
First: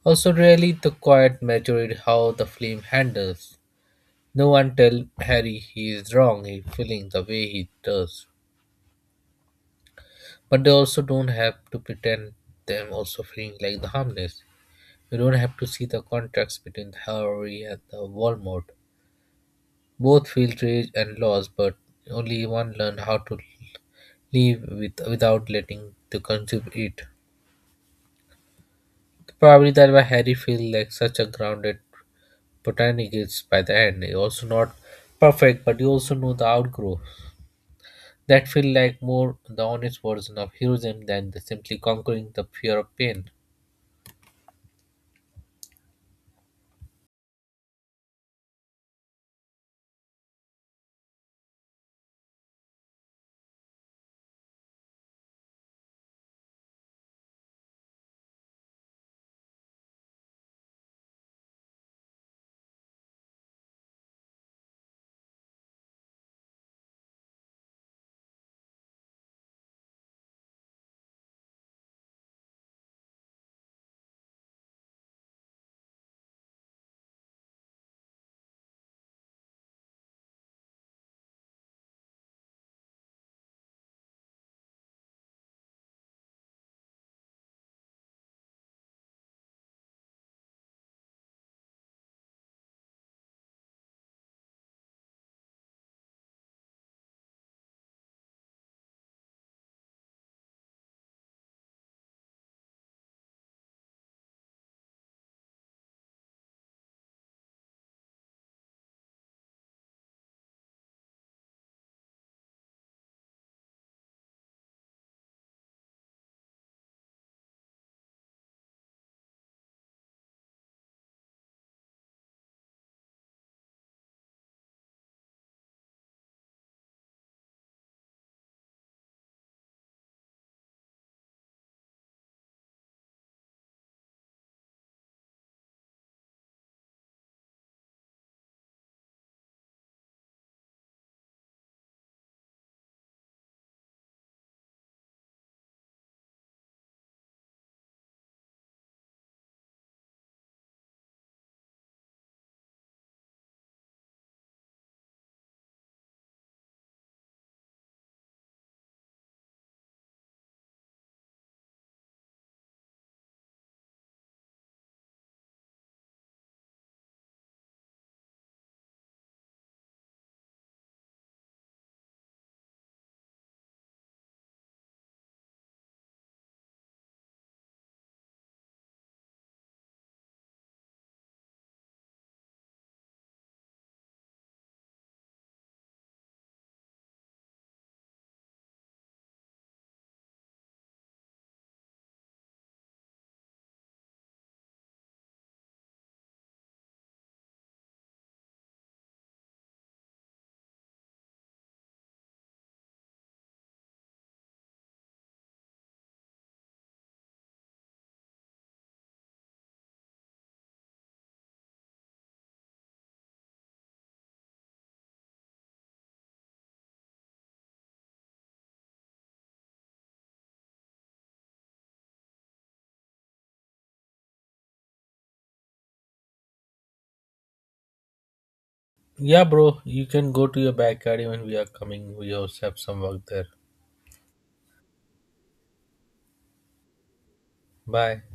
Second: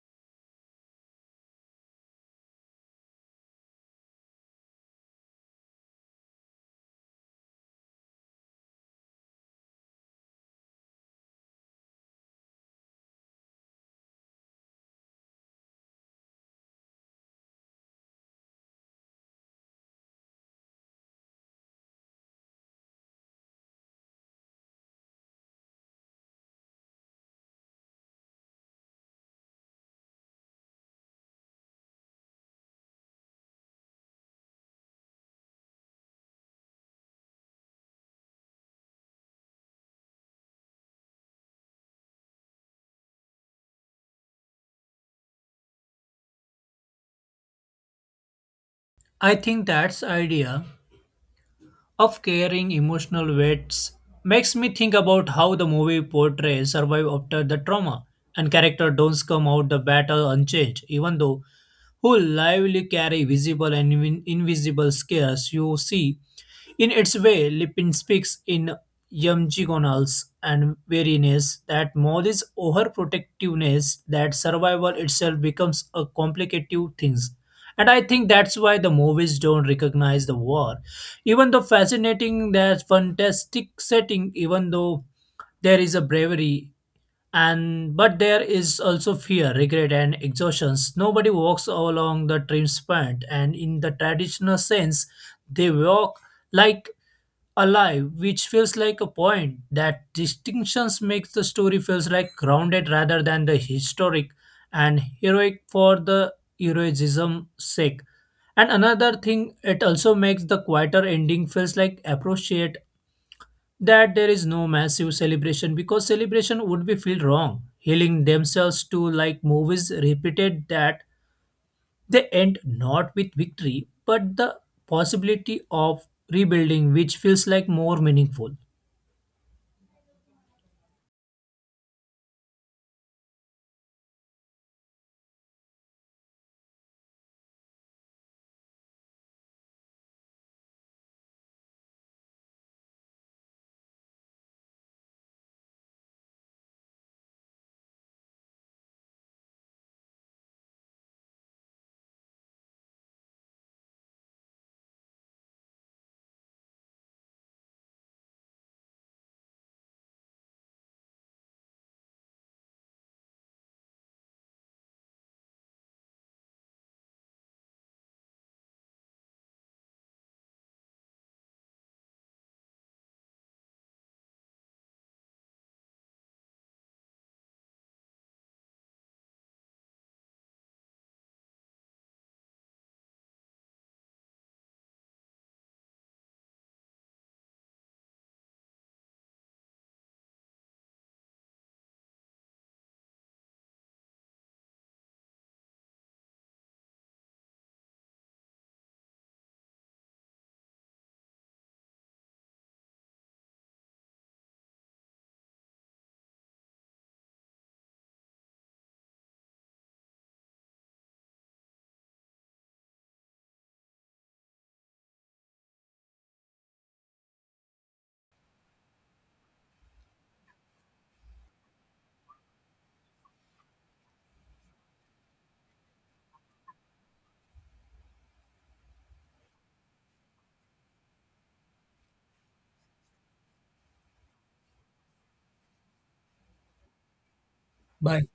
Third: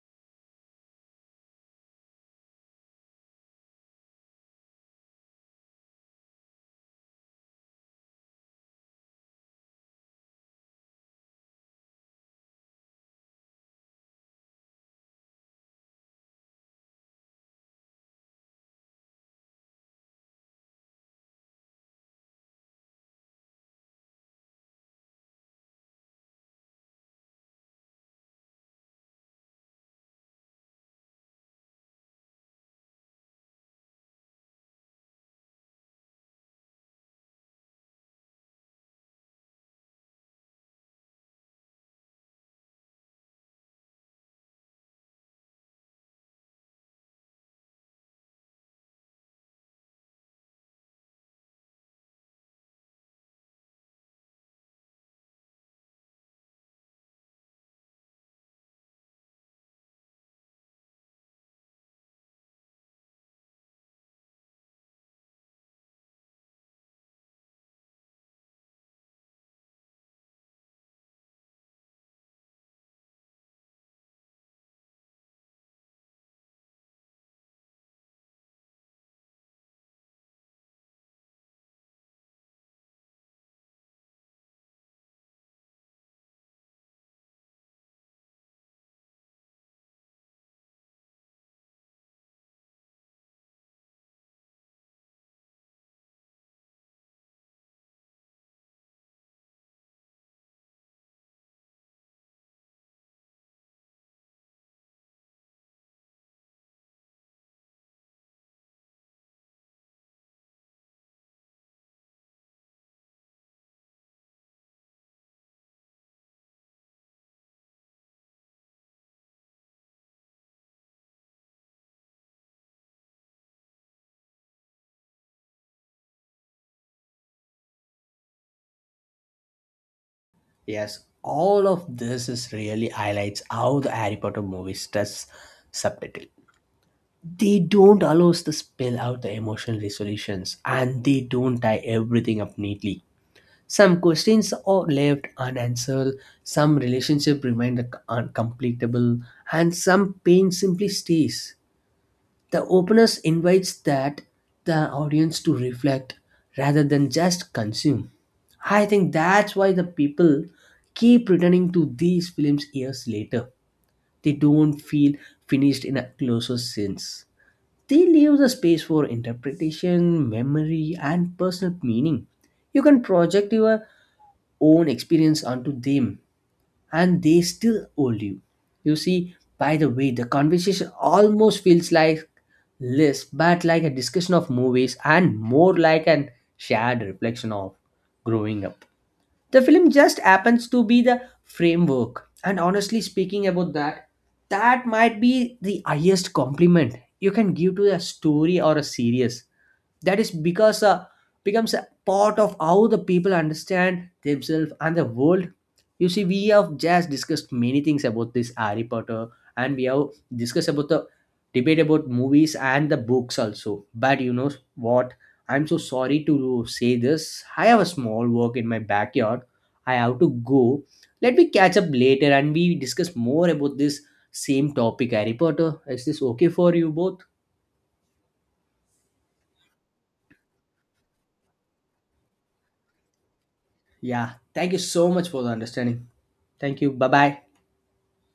Speaker 2: Also, really, the quiet majority how the film handles. No one tell Harry he is wrong. He feeling the way he does, but they also don't have to pretend them also feeling like the harmless. You don't have to see the contrast between the Howery and the Walmart. Both feel rage and loss, but only one learned how to live with, without letting the consume it. Probably that why Harry feels like such a grounded botanist by the end. He also not perfect, but you also know the outgrowth. That feel like more the honest version of heroism than the simply conquering the fear of pain.
Speaker 3: I think that's idea of carrying emotional weights makes me think about how the movie portrays survive after the trauma, and character don't come out the battle unchanged, even though who lively carry visible and invisible scares you see. In its way, Lipin speaks in Yumjigonals and wariness that Molly's overprotectiveness that survival itself becomes a complicative thing. And I think that's why the movies don't recognize the war. Even though fascinating that fantastic setting, even though there is a bravery and but there is also fear, regret and exhaustions. Nobody walks along the trim span and in the traditional sense they walk like alive, which feels like a point. That distinctions makes the story feels like grounded rather than the historic and heroic for the heroism sake. And another thing, it also makes the quieter ending feels like appreciate that there is no massive celebration because celebration would be feel wrong. Healing themselves to like movies repeated that they end not with victory but the possibility of rebuilding which feels like more meaningful.
Speaker 1: Yes, all of this is really highlights how the Harry Potter movies does subtitle. They don't allow us to spill out the emotional resolutions and they don't tie everything up neatly. Some questions are left unanswered, some relationships remain uncompletable, and some pain simply stays. The openness invites that the audience to reflect rather than just consume. I think that's why the people keep returning to these films years later. They don't feel finished in a closer sense. They leave the space for interpretation, memory, and personal meaning. You can project your own experience onto them and they still hold you. You see, by the way, the conversation almost feels like less but like a discussion of movies and more like an shared reflection of growing up. The film just happens to be the framework, and honestly speaking about that, that might be the highest compliment you can give to a story or a series that is because becomes a part of how the people understand themselves and the world. You see, we have just discussed many things about this Harry Potter, and we have discussed about the debate about movies and the books also, but you know what? I'm so sorry to say this, I have a small work in my backyard. I have to go. Let me catch up later and we discuss more about this same topic, Harry Potter. Is this okay for you both?
Speaker 2: Yeah, bro, you can go to your backyard even we are coming. We also have some work there.
Speaker 1: Yeah. Thank you so much for the understanding. Thank you. Bye bye.
Speaker 2: Bye.
Speaker 3: Bye.